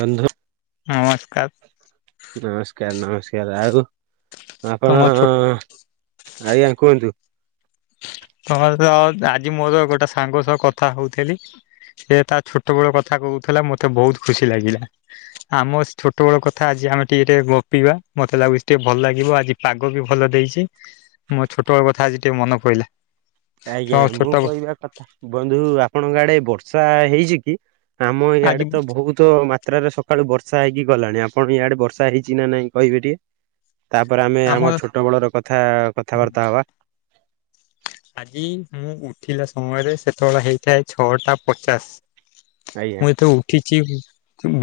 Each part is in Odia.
ବନ୍ଧୁ ନମସ୍କାର ନମସ୍କାର ନମସ୍କାର ଆଉ ଆପଣ ତମ ଛୋଟ ଆଜ୍ଞା କୁହନ୍ତୁ ତମର ଆଜି ମୋର ଗୋଟେ ସାଙ୍ଗସହ କଥା ହଉଥିଲି ସେ ତା ଛୋଟ ବେଳ କଥା କହୁଥିଲା ମତେ ବହୁତ ଖୁସି ଲାଗିଲା ଆମ ଛୋଟ ବେଳ କଥା ଆଜି ଯାହା ଆମେ ଟିକେ ଟେ ଗପିବା ମତେ ଲାଗୁଛି ଟିକେ ଭଲ ଲାଗିବ ଆଜି ପାଗବି ଭଲ ଦେଇଛି ମୋ ଛୋଟ ତୋ କଥା ଆଜି ଟିକେ ମନ ପଇଲା ଆଜ୍ଞା ତ ମୁଁ ଛୋଟ କହିବାକଥା ବନ୍ଧୁ ଆପଣଙ୍କ ଆଡେ ବର୍ଷା ହେଇଛି କି ଆମ ଇଆଡେ ଆଜି ତ ବହୁତ ମାତ୍ରାରେ ସକାଳୁ ବର୍ଷା ବର୍ଷା ହେଇକି ଗଲାଣି ଆପଣ ଇଆଡେ ବର୍ଷା ହେଇଛି ନା ନାଇଁ କହିବେ ଟି ତାପରେ ଆମେ ଆମ ଛୋଟ ବୋଳର କଥା କଥାବାର୍ତ୍ତା ହବା ହିଁ ମୁଁ ଉଠିଲା ସମୟରେ ସେତେବେଳେ ହେଇଥାଏ ଛଅଟା ପଚାଶ ଆଜ୍ଞା ମୁଁ ଯେତେ ଉଠିଛି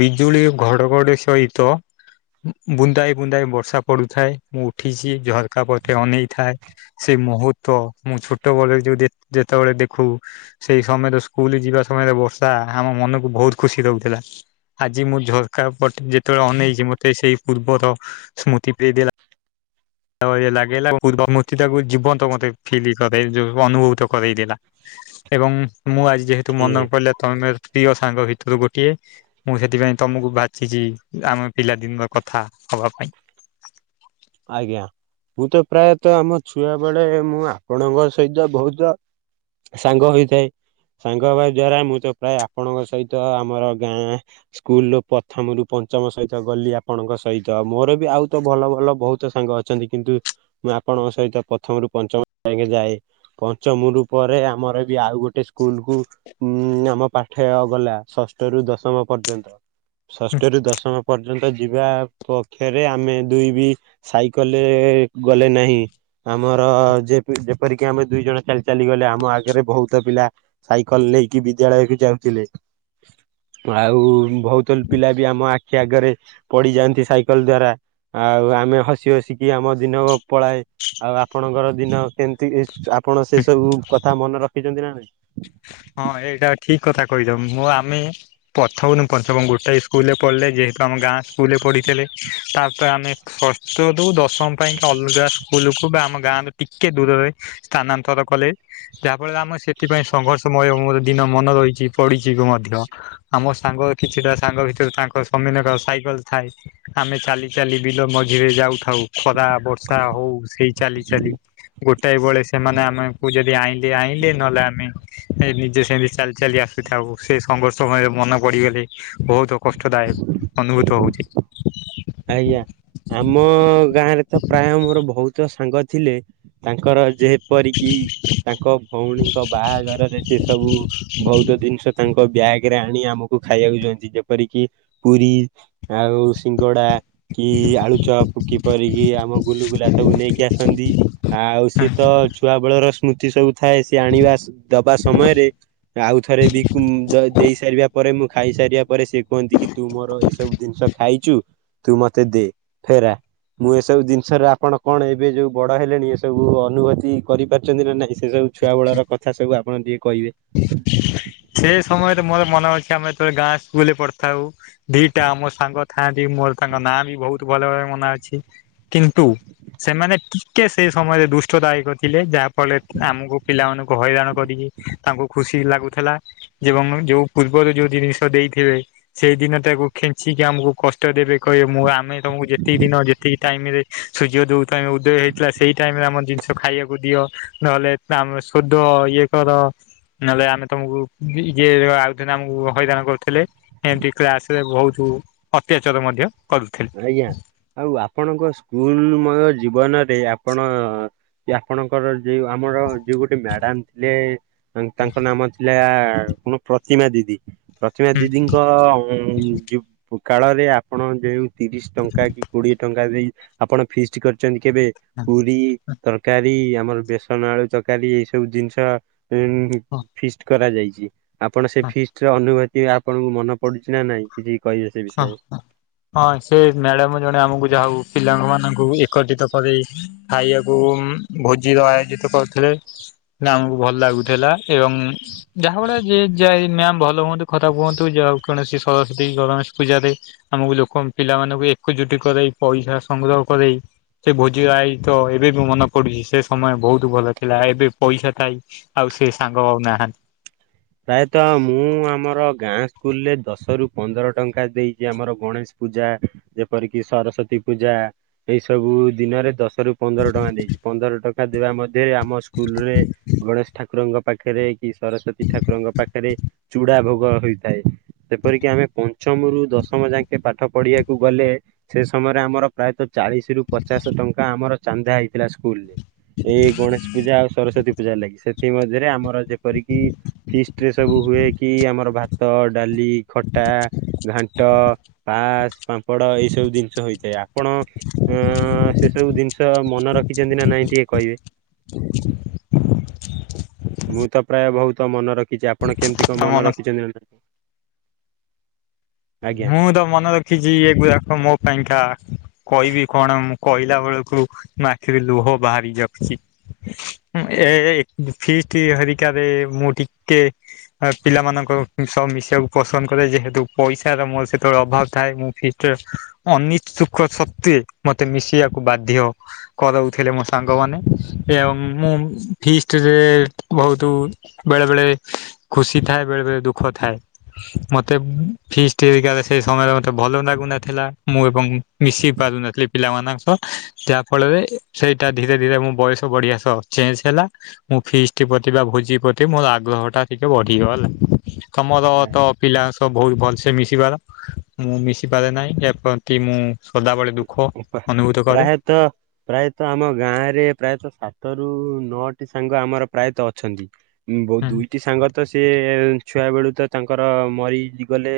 ବିଜୁଳି ଘଡଘଡି ସହିତ ବୁନ୍ଦାଏ ବୁନ୍ଦାଏ ବର୍ଷା ପଡୁଥାଏ ମୁଁ ଉଠିଛି ଝର କାପଟେ ଅନେଇଥାଏ ସେ ମୁହୂର୍ତ୍ତ ମୁଁ ଛୋଟ ବୋଳେ ଯୋଉ ଯେତେବେଳେ ଦେଖୁ ସେଇ ସମୟରେ ସ୍କୁଲ ଯିବା ସମୟରେ ବର୍ଷା ଆମ ମନକୁ ବହୁତ ଖୁସି ଦଉଥିଲା ଆଜି ମୁଁ ଝରକା ପଟେ ଯେତେବେଳେ ଅନେଇଛି ମତେ ସେଇ ପୂର୍ବର ସ୍ମୃତି ପିଏଇଦେଲା ଆଉ ଏଲାଗିଲା ପୂର୍ଵ ସ୍ମୂର୍ତ୍ତି ତାକୁ ଜୀବନ୍ତ ମତେ ଫିଲ କରେ ଯୋଉ ଅନୁଭୂତ କରରେଇ ଦେଲା ଏବଂ ମୁଁ ଆଜି ଯେହେତୁ ହୁଁ ମନର ପଇଲା ତମେ ପ୍ରିୟ ସାଙ୍ଗ ଭିତରୁ ଗୋଟିଏ ମୁଁ ସେଥିପାଇଁ ତମକୁ ବାଛିଚି ଆମ ପିଲାଦିନର କଥା। ହବା ପାଇଁ ଆଜ୍ଞା। ମୁଁ ତ ପ୍ରାୟତଃ ଆମ ଛୁଆ ବେଳେ ମୁଁ ଆପଣଙ୍କ ସହିତ ବହୁତ ସାଙ୍ଗ ହୋଇଥାଏ। ସାଙ୍ଗ ହେବା ଦ୍ଵାରା ମୁଁ ତ ପ୍ରାୟ ଆପଣଙ୍କ ସହିତ ଆମର ଗାଁ ସ୍କୁଲ ପ୍ରଥମ ରୁ ପ ପଞ୍ଚମ ସହିତ ଗଲି ଆପଣଙ୍କ ସହିତ ମୋରବି ଆଉ ତ ଭଲ ଭଲ ବହୁତ ସାଙ୍ଗ ଅଛନ୍ତି କିନ୍ତୁ ମୁଁ ଆପଣଙ୍କ ସହିତ ପ୍ରଥମରୁ ପଞ୍ଚମ ସାଙ୍ଗେ ଯାଏ ପଞ୍ଚମରୁ ପରେ ଆମର ବି ଆଉଗୋଟେ ସ୍କୁଲ କୁ ଉଁ -ଉଁ ଆମ ପାଠ ଗଲା ଷଷ୍ଠ ରୁ ଦଶମ ପ ଷଷ୍ଠ ର ଦଶମ ପର୍ଯ୍ୟନ୍ତ ଯିବା ପକ୍ଷରେ ଆମେ ଦୁଇ ବି ସାଇକେଲରେ ଗଲେ ନାହିଁ ଆମର ଯେ ଯେପରିକି ଆମେ ଦୁଇ ଜଣ ଚାଲି ଚାଲିଗଲେ। ଆମ ଆଗରେ ବହୁତ ପିଲା ସାଇକେଲ ନେଇକି ବିୁଦ୍ୟାଳୟକୁ ଯାଉଥିଲେ। ଆଉ ବହୁତ ପିଲାବି ଆମ ଆଖି ଆଗରେ ପଡିଯାଆନ୍ତି ସାଇକେଲ ଦ୍ଵାରା ଆଉ ଆମେ ହସି ହସିକି ଆମ ଦିନ ପଳାଏ। ଆଉ ଆପଣଙ୍କର ଦିନ କେମିତିକି ଆପଣ ସେ ସବୁ କଥା ମନେ ରଖିଛନ୍ତି ନା ନାଇଁ? ହଁ ଏଇଟା ଠିକ କଥା କହିଛ ମୁଁ ଆମେ ପଥମରୁ ପଞ୍ଚମ ଗୋଟାଏ ସ୍କୁଲରେ ପଢିଲେ ଯେହେତୁ ଆମ ଗାଁ ସ୍କୁଲରେ ପଢିଥିଲେ ତାପରେ ଆମେ ଷଷ୍ଠରୁୁ ଦଶମ ପାଇଁ ଅଲଗା ସ୍କୁଲକୁୁ ବା ଆମ ଗାଁର ଟିକେ ଦୂରରେ ସ୍ଥାନାନ୍ତର କଲେ ଯାହାଫଳରେ ଆମେ ସେଥିପାଇଁ ସଂଘର୍ଷ ସମୟ ମୋର ଦିନ ମନ ରହିଛି ପଡିଛି ମଧ୍ୟ ଆମ ସାଙ୍ଗ କିଛିଟା ସାଙ୍ଗ ଭିତରେ ତାଙ୍କସମ ମାନଙ୍କ ସାଇକଲ ଥାଏ ଆମେ ଚାଲି ଚାଲି ବିଲୋ ମଝିରେ ଯାଉଥାଉ। ଖରା ବର୍ଷା ହଉ ସେଇ ଚାଲି ଚାଲି ଗୋଟାଏ ବୋଳେ ସେମାନେ ଆମକୁ ଯଦି ଆଣି ସେ ଆଣିଲି ନହେଲେ ଆମେ ଏ ନିଜେ ସେମିତି ଚାଲି ଚାଲି ଆସୁଥାଉ ସେ ସଂଘର୍ଷ ସମୟ ମନପଡିଗଲେ ବହୁତ କଷ୍ଟଦାୟକ ଅନୁଭୂତ ହଉଛି। ଆଜ୍ଞା। ଆମ ଗାଁରେ ତ ପ୍ରାୟ ମୋର ବହୁତ ସାଙ୍ଗଥିଲେ ତାଙ୍କର ଯେଏ ପରିକି ତାଙ୍କ ଭଉଣୀଙ୍କ ବାହାଘରରେ ସେସବୁ ବହୁତ ଜିନିଷ ତାଙ୍କ ବ୍ୟାଗରେ ଆଣି ଆମକୁ ଖାଇବାକୁ ଦିଅନ୍ତି ଯେପରିକି ପୁରୀ ଆଉ ଗୋଡା କି ଆଳୁଚପ କିପରିକିି ଆମ ଗୁଲୁଗୁଲାସବୁ ନେଇକି ଆସନ୍ତି ଆଉ ସିଏତ ଛୁଆ ବେଳର ସ୍ମୃତି ସବୁ ଥାଏ ସେ ଆଣିବା ଦବା ସମୟରେ ଆଉଥରେ ବିକୁ ଦେଇ ସାରିବା ପରେ ମୁଁ ଖାଇସାରିବା ପରେ ସେ କୁହନ୍ତି କି ତୁମୋର ଏସବୁ ଜିନିଷ ଖାଇଛୁ। ତୁ ମତେ ଦେ ଫେର ଆ ମୁଁ ଏସବୁ ଜିନିଷରେ ଆପଣ କଣ ଏବେ ଯୋଉ ବଡ ହେଲେଣି ଏସବୁ ଅନୁଭୂତି କରିପାରୁଛନ୍ତି ନା ନାଇଁ? ସେ ସବୁ ଛୁଆ ବେଳର କଥା ସବୁ ଆପଣ ଟିକେ କହିବେ। ସେ ସମୟରେ ମୋର ମନେ ଅଛି ଆମେବେ ଗାଁ ସ୍କୁଲ ପଢିଥାଉ ଦିଟା ଆମ ସାଙ୍ଗ? ଥାନ୍ତି ମୋର ତାଙ୍କ ନାଁ ବି ବହୁତ ଭଲ ଭରେ ମନେ ଅଛି କିନ୍ତୁ? ସେମାନେ ଟିକେ ସେଇ ସମୟରେ ଦୁଷ୍ଟଦାୟକ ଥିଲେ ଯାହା ଫଳ ଆମକୁ ପିଲାମାନଙ୍କୁ ହଇରାଣ କରିକି ତାଙ୍କୁ ଖୁସି ଲାଗୁଥିଲା। ଏବଂ ଯୋଉ ପୂର୍ବରୁ ଯୋଉ ଜିନିଷ ଦେଇଥିବେ ସେଇ ଦିନ ତାକୁ ଖେଞ୍ଚିକି ଆମକୁ କଷ୍ଟ ଦେ ବେ କହିବ ମୁଁ ଆମେ ତମକୁ ଯେତିକି ଦିନ ଯେତିକି ଟାଇମ ରେ ସୂର୍ଯ୍ୟ ଦଉମ ଉଦୟ ହେଇଥିଲା ସେଇ ଟାଇମରେ ଆମର ଜିନିଷ ଖାଇବାକୁ ଦିଅ ନହେଲେ ଆମର ସଦ ହ ଇଏ କର ନହେଲେ ଆମେ ତମକୁ ଏ ଆଉିନ ଆମକୁ ହଇରାଣ କରୁଥିଲେ ଏମିତି କ୍ଲାସରେ ବହୁତ ଅତ୍ୟାଚାର ମଧ୍ୟ କରୁଥିଲେ। ଆଜ୍ଞା, ଆଉ ଆପଣଙ୍କ ସ୍କୁଲ ମୟ ଜୀବନରେ ଆପଣ ଆପଣଙ୍କର ଯଉ ଆମର ଯୋଉ ଗୋଟେ ମ୍ୟାଡାମ ଥିଲେ ତାଙ୍କ ନାମ ଥିଲା ପ୍ର ପ୍ରତିମା ଦିଦି ପ୍ରତିମା ହୁଁ ଦିଦିଙ୍କ କାଳରେ ଆପଣ ଯେଉଁ ତିରିଶ ଟଙ୍କା କି କୋଡିଏ ଟଙ୍କା ଦେଇ ଆପଣ ଫିଷ୍ଟୀ କରିଛନ୍ତି କେବେ ପୁରୀ ତରକାରୀ? ଇ ଆମର ବେସନ ଆଳୁ ତକାରୀ ଏଇ ସବୁ ଜିନିଷ ଫିଷ୍ଟି କରାଯାଇଛି। ଆପଣ ସେ ଫିଷ୍ଟି ର ଅନୁଭୂତି ଆପଣଙ୍କୁ ମନେ ପଡୁଛି ନା ନାଇଁ କିଛି? କହି ଆ ସେ ହଁ ବିଷୟ। ହଁ ସେ ମ୍ୟାଡ଼ାମ ଜଣେ ଆମକୁ ଯାହଉ ପିଲାଙ୍କମାନଙ୍କୁ ଏକତ୍ରିତ କରେଇ ଖାଇବାକୁ ଭୋଜିର ଆୟୋଜିତ କରୁଥିଲେ। ଆମକୁ ଭଲ ଲାଗୁଥିଲା ଏବଂ ଯାହା ଭଳି ଯେ ଯ ମ୍ୟା ଭଲ ହୁଅନ୍ତୁ। କଥା କୁହନ୍ତୁ ଯାହାଉ କୌଣ ସରସ୍ୱତୀ ଗଣ ପୂଜାରେ ଆମକୁ ଲୋକ ପିଲାମାନାନଙ୍କୁ ଏକଜୁଟି କରରୋଇ ପଇସା ସଂଗ୍ରହ କରରେଇ ସେ ଭୋଜିାଇ ତ ଏବେ ବି ମନେ ପଡୁଛି ସେ ସମୟ ବହୁତ ଭଲ ଥିଲା ଏବେ ପଇସା ଥାଇ ଆଉ ସେ ସାଙ୍ଗ ଆଉ ନାହାନ୍ତି। ପ୍ରାୟତଃ ମୁଁ ଆମର ଗାଁ ସ୍କୁଲରେ ଦଶ ରୁ ପନ୍ଦର ଟଙ୍କା ଦେଇକି ଆମର ଗଣେଶ ପୂଜା ଯେପରିକି ସରସ୍ଵତୀ ପୂଜା ଏଇ ସବୁ ଦିନରେ ଦଶ ପନ୍ଦର ଟଙ୍କା ଦେଇଛି ପନ୍ଦର ଟଙ୍କା। ଶା ଦେବା ମଧ୍ୟରେ ଆମ ସ୍କୁଲ ରେ ଗଣେଶ ଠାକୁରଙ୍କ ପାଖରେ କି ସରସ୍ଵତୀ? ଠାକୁରଙ୍କ ପାଖରେ ଚୁଡା ଭୋଗ ହେଇଥାଏ, ସେପରିକି ଆମେ ପଞ୍ଚମରୁୁ ଦଶମ ଯାକେଁ ପାଠ ପଢିବାକୁ ଗଲେ ସେ ସମୟରେ ଆମର ପ୍ରାୟତଃ ଚାଳିଶ ରୁ ପଚାଶ ଟଙ୍କା ଆମର ଚାନ୍ଦା ହେଇଥାଏ। ଲା ସ୍କୁଲ ରୁ ଏଇ ଗଣେଶ ପୂଜା ଆଉ ସରସ୍ଵତୀ ପୂଜା ଲାଗି ସେଥିମରେ ଆମର ଯେପରିକି ଫିଷ୍ଟ ରେ ସବୁ ହୁଏ କି ଆମର ଭାତ, ଡାଲି, ଖଟା, ଘାଣ୍ଟ ପାସ୍, ପାମ୍ପଡ ଏଇ ସବୁ ଜିନିଷ ହୋଇଥାଏ, ଆପଣ ସେସବୁ ଜିନିଷ ମନ ରଖ ଯେ ଦ ନା ନାଇଁ ଟିକେ କହିବେ? [inaudible] ମୁଁ ତ ପ୍ରାୟ ବହୁତ ତ ମନେ ରଖିଛି ଆପଣ କେମିତି ତ କଣ ମନ ମନେ ରଖିଛନ୍ତି ନା? ଆଜ୍ଞା। ମୁଁ ତ ମନେ ରଖିଛି କୁ ଦେଖ ମୋ ପାଇଁକା କହିବି କଣ ମୁଁ କହିଲା ବେଳକୁ ଆଖିରୁ ଲୁହ ବାହାରି ଯାଉଛି। ଏ ଫିଷ୍ଟି ହରିକାରେ ମୁଁ ଟିକେ ପିଲାମାନଙ୍କ ସବୁ ମିଶିବାକୁ ପସନ୍ଦ କରେ ଯେହେତୁ ପଇସାର ର ମୋର ସେତେବେଳେ ଅଭାବ ଥାଏ ମୁଁ ଫଷ୍ଟି ଅନିଛୁକ ସତ୍ୱେ ମତେ ମିଶିବାକୁ ବାଧ୍ୟ କରାଉଥିଲେ ମୋ ସାଙ୍ଗମାନେ ଏବଂ ମୁଁ ଫଷ୍ଟି ରେ ବହୁତ ବେଳେବେଳେ ଖୁସି ଥାଏ ବେଳେବେଳେ ଦୁଃଖ ଥାଏ ।ମୋତେ ଫିଷ୍ଟି ସେ ସମୟରେ ମତେ ଭଲ ଲାଗୁନଥିଲା ମୁଁ ଏବଂ ମିଶି ପାରୁନଥିଲି ପିଲାମାନଙ୍କ ସହ। ଯାହା ଫଳରେ ସେଇଟା ଧୀରେ ଧୀରେ ମୋ ବୟସ ବଢିଆ ସହ ଚେଞ୍ଜ ହେଲା ମୁଁ ଫିଷ୍ଟି ପ ଭୋଜି ପ୍ରତି ମୋର ଆଗ୍ରହ ଟା ଟିକେ ବଢିଗଲା ତମର ତ ପିଲାଙ୍କ ସହ ବହୁତ ଭଲ। ସେ ମିଶିବାର ମୁଁ ମିଶିପାରେ ନାହିଁ ଏ ପ୍ରତି ମୁଁ ସଦାବେଳେ ଦୁଃଖ ପ୍ରା- ଅନୁଭୂତ କରେ ପ୍ରାୟତଃ ପ୍ରାୟତଃ ଆମ ଗାଁରେ ପ୍ରାୟତଃ ସାତ ରୁ ନଅଟି ସାଙ୍ଗ ଆମର ପ୍ରାୟତଃ ଅଛନ୍ତି ବହୁ ଦୁଇଟି ସାଙ୍ଗ ତ ସେ ଛୁଆ ବେଳୁ ତ ତାଙ୍କର ମରି ଗଲେ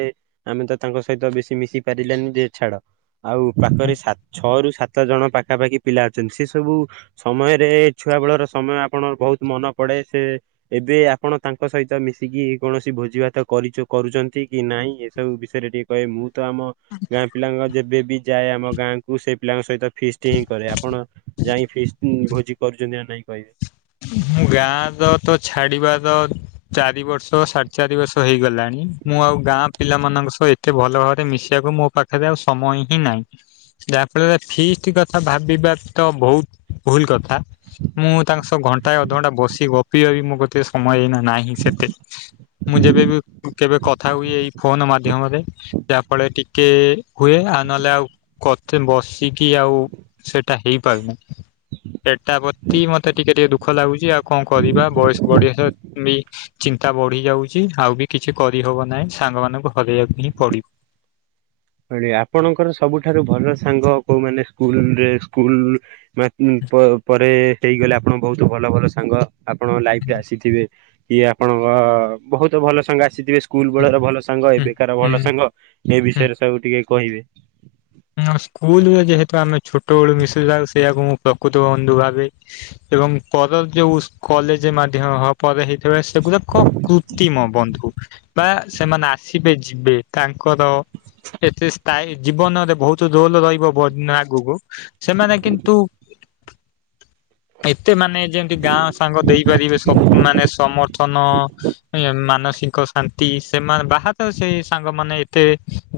ଆମେ ତ ତାଙ୍କ ସହିତ ବେଶି ମିଶି ପାରିଲାନି ଯେ ଛାଡ ଆଉ ହୁଁ। ପାଖରେ ସାତ ଛଅ ରୁ ସାତ ଜଣ ପାଖାପାଖି ପିଲା ଅଛନ୍ତି ସେସବୁ ସମୟରେ ଛୁଆବେଳର ସମୟ ଆପଣ ବହୁତ ମନ ପଡେ ସେ ଏବେ ଆପଣ ତାଙ୍କ ସହିତ ମିଶିକି କୌଣସି ଭୋଜି ଭାତ କରି କରୁଛନ୍ତି କି ନା ନାଇଁ ଏସବୁ ବିଷୟରେ ଟିକେ କହେ ମୁଁ ତ ଆମ ଗାଁ ପିଲାଙ୍କ ଯେବେ ବି ଯାଏ ଆମ ଗାଁକୁ ସେ ପିଲାଙ୍କ ସହିତ ଫିଷ୍ଟ ହିଁ କରେ ଆପଣ ଯାଇ ଫିଷ୍ଟ ଭୋଜି କରୁଛନ୍ତି ନା ନାଇଁ କହିବେ? ମୁଁ ଗାଁର ତ ଛାଡିବାର ଚାରି ବର୍ଷ ସାଢେ ଚାରି ବର୍ଷ ହେଇଗଲାଣି ମୁଁ ଆଉ ଗାଁ ପିଲାମାନଙ୍କ ସହ ଏତେ ଭଲ ଭାବରେ ମିଶିବାକୁ ମୋ ପାଖରେ ଆଉ ସମୟ ହିଁ ନାହିଁ ଯାହା ଫଳରେ ଫିସ୍ଟି କଥା ଭାବିବା ତ ବହୁତ ଭୁଲ କଥା ମୁଁ ତାଙ୍କ ସହ ଘଣ୍ଟାଏ ଅଧଘଣ୍ଟା ବସି ଗପି ଵା ବି ମୋ କତିରେ ସମୟ ହେଇନାହିଁ। ନାହିଁ ସେତେ ମୁଁ ଯେବେ ବି କେବେ କଥା ହୁଏ ଏଇ ଫୋନ ମାଧ୍ୟମରେ। ଯାହାଫଳରେ ଟିକେ ହୁଏ ଆଉ ନହେଲେ ଆଉ ବସିକି ଆଉ। ସେଇଟା ହେଇପାରୁନି ସେଟା ପ୍ରତି ମତେ ଟିକେ ଟିକେ ଦୁଃଖ ଲାଗୁଛି ଆଉ କଣ କରିବା ବୟସ ବଡିବା ବି ଚିନ୍ତା ବଢି ଯାଉଛି ଆଉ ବି କିଛି କରିହବ ନାହିଁ ସାଙ୍ଗମାନାନଙ୍କୁ ହରାଇବାକୁ ହିଁ ପଡିବ। ଆଜ୍ଞା ଆପଣଙ୍କର ସବୁଠାରୁ ଭଲ ସାଙ୍ଗ କୋଉମାନୋନ ସ୍କୁଲରେ ସ୍କୁଲ ମନେ ପ ପରେ ହେଇଗଲେ ଆପଣ ବହୁତ ଭଲ ଭଲ ସାଙ୍ଗ ଆପଣର ଲାଇଫରେ ଆସିଥିବେ କିଏ ଆପଣଙ୍କ ବହୁତ। ଭଲ ସାଙ୍ଗ ଆସିଥିବେ ସ୍କୁଲ ବେଡର ଭଲ ସାଙ୍ଗ ହୁଁ ଏବେକାର ହୁଁ ଭଲ ସାଙ୍ଗ ଏ ହୁଁ। ବିଷୟରେ ସବୁ ଟିକେ କହିବେ [unintelligible] [inaudible] ତୋଳୁ ମିଶି ଯାଉ। ଏହାଇକୁ ମୁଁ ପ୍ରକୃତ ବନ୍ଧୁ ଭାବେ ଏବଂ ପର ଯେଉ କଲେଜ ମାଧ୍ୟମ ହବା ପରେ। ହେ ସେଗୁରାକ କ କୃତ୍ରିମ ବନ୍ଧୁ। ବା ସେମାନେ ଆସିବେ, ଯିବେ, ତାଙ୍କର ଏତେ ସ୍ଥାୟୀ ଜୀବନରେ ବହୁତ ରୋଲ ରହିବ ବ ଦିନ ଆଗକୁ, ସେମାନେ କିନ୍ତୁ ଏତେ ମାନେ ଯେମିତି ଗାଁ ସାଙ୍ଗ ଦେଇପାରିବେ ସ ମାନେ ସମର୍ଥନ ମାନସ ମାନଷିକ ଶାନ୍ତି ସେମାନେ ବାହାରେ ସେ ସାଙ୍ଗମାନେ ଏତେ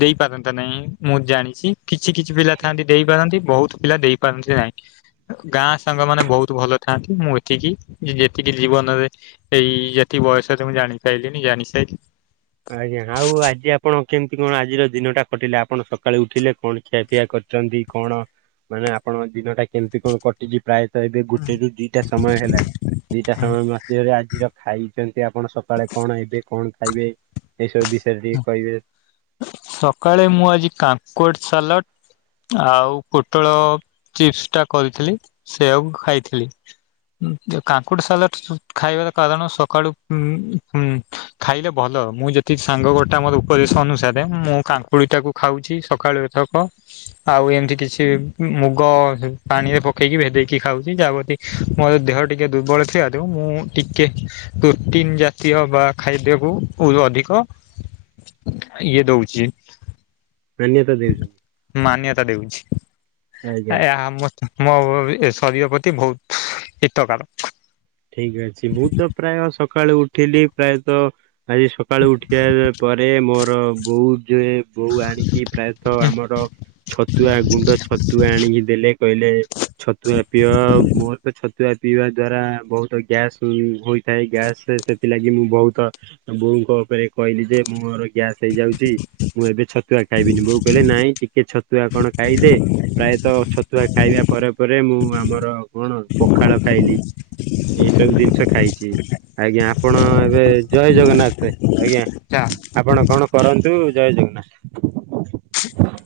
ଦେଇପାରନ୍ତି ନାହିଁ ମୁଁ ଜାଣିଛି। କିଛି କିଛି ପିଲା ଥାନ୍ତି ଦେଇପାରନ୍ତି, ବହୁତ ପିଲା ଦେଇପାରନ୍ତି ନାହିଁ। ଗାଁ ସାଙ୍ଗ ମାନେ ବହୁତ ଭଲ ଥାଆନ୍ତି, ମୁଁ ଏତିକି ଯେତିକି ଜୀବନରେ ଏଇ ଯେତି କି ବୟସ ତ ମୁଁ ଜାଣି ସାରିଲିଣି ଜାଣି ସାରିଲିଣି। ଆଜ୍ଞା, ଆଉ ଆଜି ଆପଣ କେମିତି କଣ ଆଜିର ଦିନ ଟା କଟିଲେ ଆପଣ ସକାଳେୁ ଉଠିଲେ କଣ ଖିଆ ପିଆ କରି କରିଛନ୍ତି କଣ ମାନେ ଆପଣ ଦିନଟା କେମିତି କଣ କଟିଯି ପ୍ରାୟତଃ ଏବେ ଗୋଟେ ରୁ ଦିଟା ସମୟ ହେଲାଣି ଦିଟା ସମୟ ମଧ୍ୟରେ ଆଜି ଖିର ଖାଇଛନ୍ତି ଆପଣ ସକାଳେ କଣ ଏବେ କଣ ଖାଇବେ? ଏଇ ସବୁ ବିଷୟରେ ଟିକେ କହିବେ। ସକାଳେ ମୁଁ ଆଜି କାକୁଡି ସାଲଟ ଆଉ ପୋଟଳ ଚିପ୍ସ ଟା କରିଥିଲି, ସେଆକୁ ଖାଇଥିଲି। କାକୁଡି ସାଲାଡ ଖାଇବାର କାରଣ, ସକାଳୁ ଖାଇଲେ ଭଲ। ଭଲ ମୁଁ ଯେତିକି ସାଙ୍ଗ ଗୋଟା ମୋର ଉପଦେଶ ଅନୁ ରେ ମୁଁ କାକୁଡି ଟାକୁ ଖାଉଛି ସକାଳୁ ଏଥକ ଆଉ ଏମିତି କିଛି ମୁଗ ହ ପାଣିରେ ପକେଇକି ଭେଦେଇକି ଖାଉଛି, ଯାହା ପ୍ରତି ମୋ ଦେହ ଟିକେ ଦୁର୍ବଳ ଥିଲାରୁ ମୁଁ ଟିକେ ପ୍ରୋଟିନ୍ ଜାତୀୟ ବା ଖାଦ୍ୟକୁ ଅଧିକ ଇଏ ଦଉଛି। ମାନ୍ୟତା ଦେଉଛନ୍ତି। ମାନ୍ୟତା ଦେଉଛି ଆଜ୍ଞା। ଆ ମୋ ମୋ ଏ ଶରୀର ପ୍ରତି ବହୁତ ହିତକାର। ଠିକ ଅଛି, ମୁଁ ତ ପ୍ରାୟ ସକାଳୁ ଉଠିଲି ପ୍ରାୟତଃ ଆଜି ସକାଳୁ ଉଠିବା ପରେ ମୋର ବହୁତ ଯେ ବୋଉ ଆଣିକି ପ୍ରାୟତଃ ଆମର ଛତୁଆ ଗୁଣ୍ଡ, ଛତୁଆ ଆଣିକି ଦେଲେ କହିଲେ ଛତୁଆ ପିଅ ମୋର ତ ଛତୁଆ ପିଇବା ଦ୍ଵାରା ବହୁତ ଗ୍ୟାସ୍ ହୋଇଥାଏ, ଗ୍ୟାସ ସେଥିଲାଗି ମୁଁ ବହୁତ ବୋଉଙ୍କ ଉପରେ କହିଲି ଯେ ମୋର ଗ୍ୟାସ୍ ହେଇଯାଉଛି, ମୁଁ ଏବେ ଛତୁଆ ଖାଇବିନି ବୋଉ କହିଲେ ନାଇଁ ଟିକେ ଛତୁଆ କଣ ଖାଇଦେ? ପ୍ରାୟତଃ ଛତୁଆ ଖାଇବା ପରେ ପରେ ମୁଁ ଆମର କଣ ପଖାଳ ଖାଇଲି। ଏଇ ସବୁ ଜିନିଷ ଖାଇଛି, ଆଜ୍ଞା, ଆପଣ ଏବେ ଜୟ ଜଗନ୍ନାଥ। ଆଜ୍ଞା ଆପଣ କଣ କରନ୍ତୁ? ଜୟ ଜଗନ୍ନାଥ।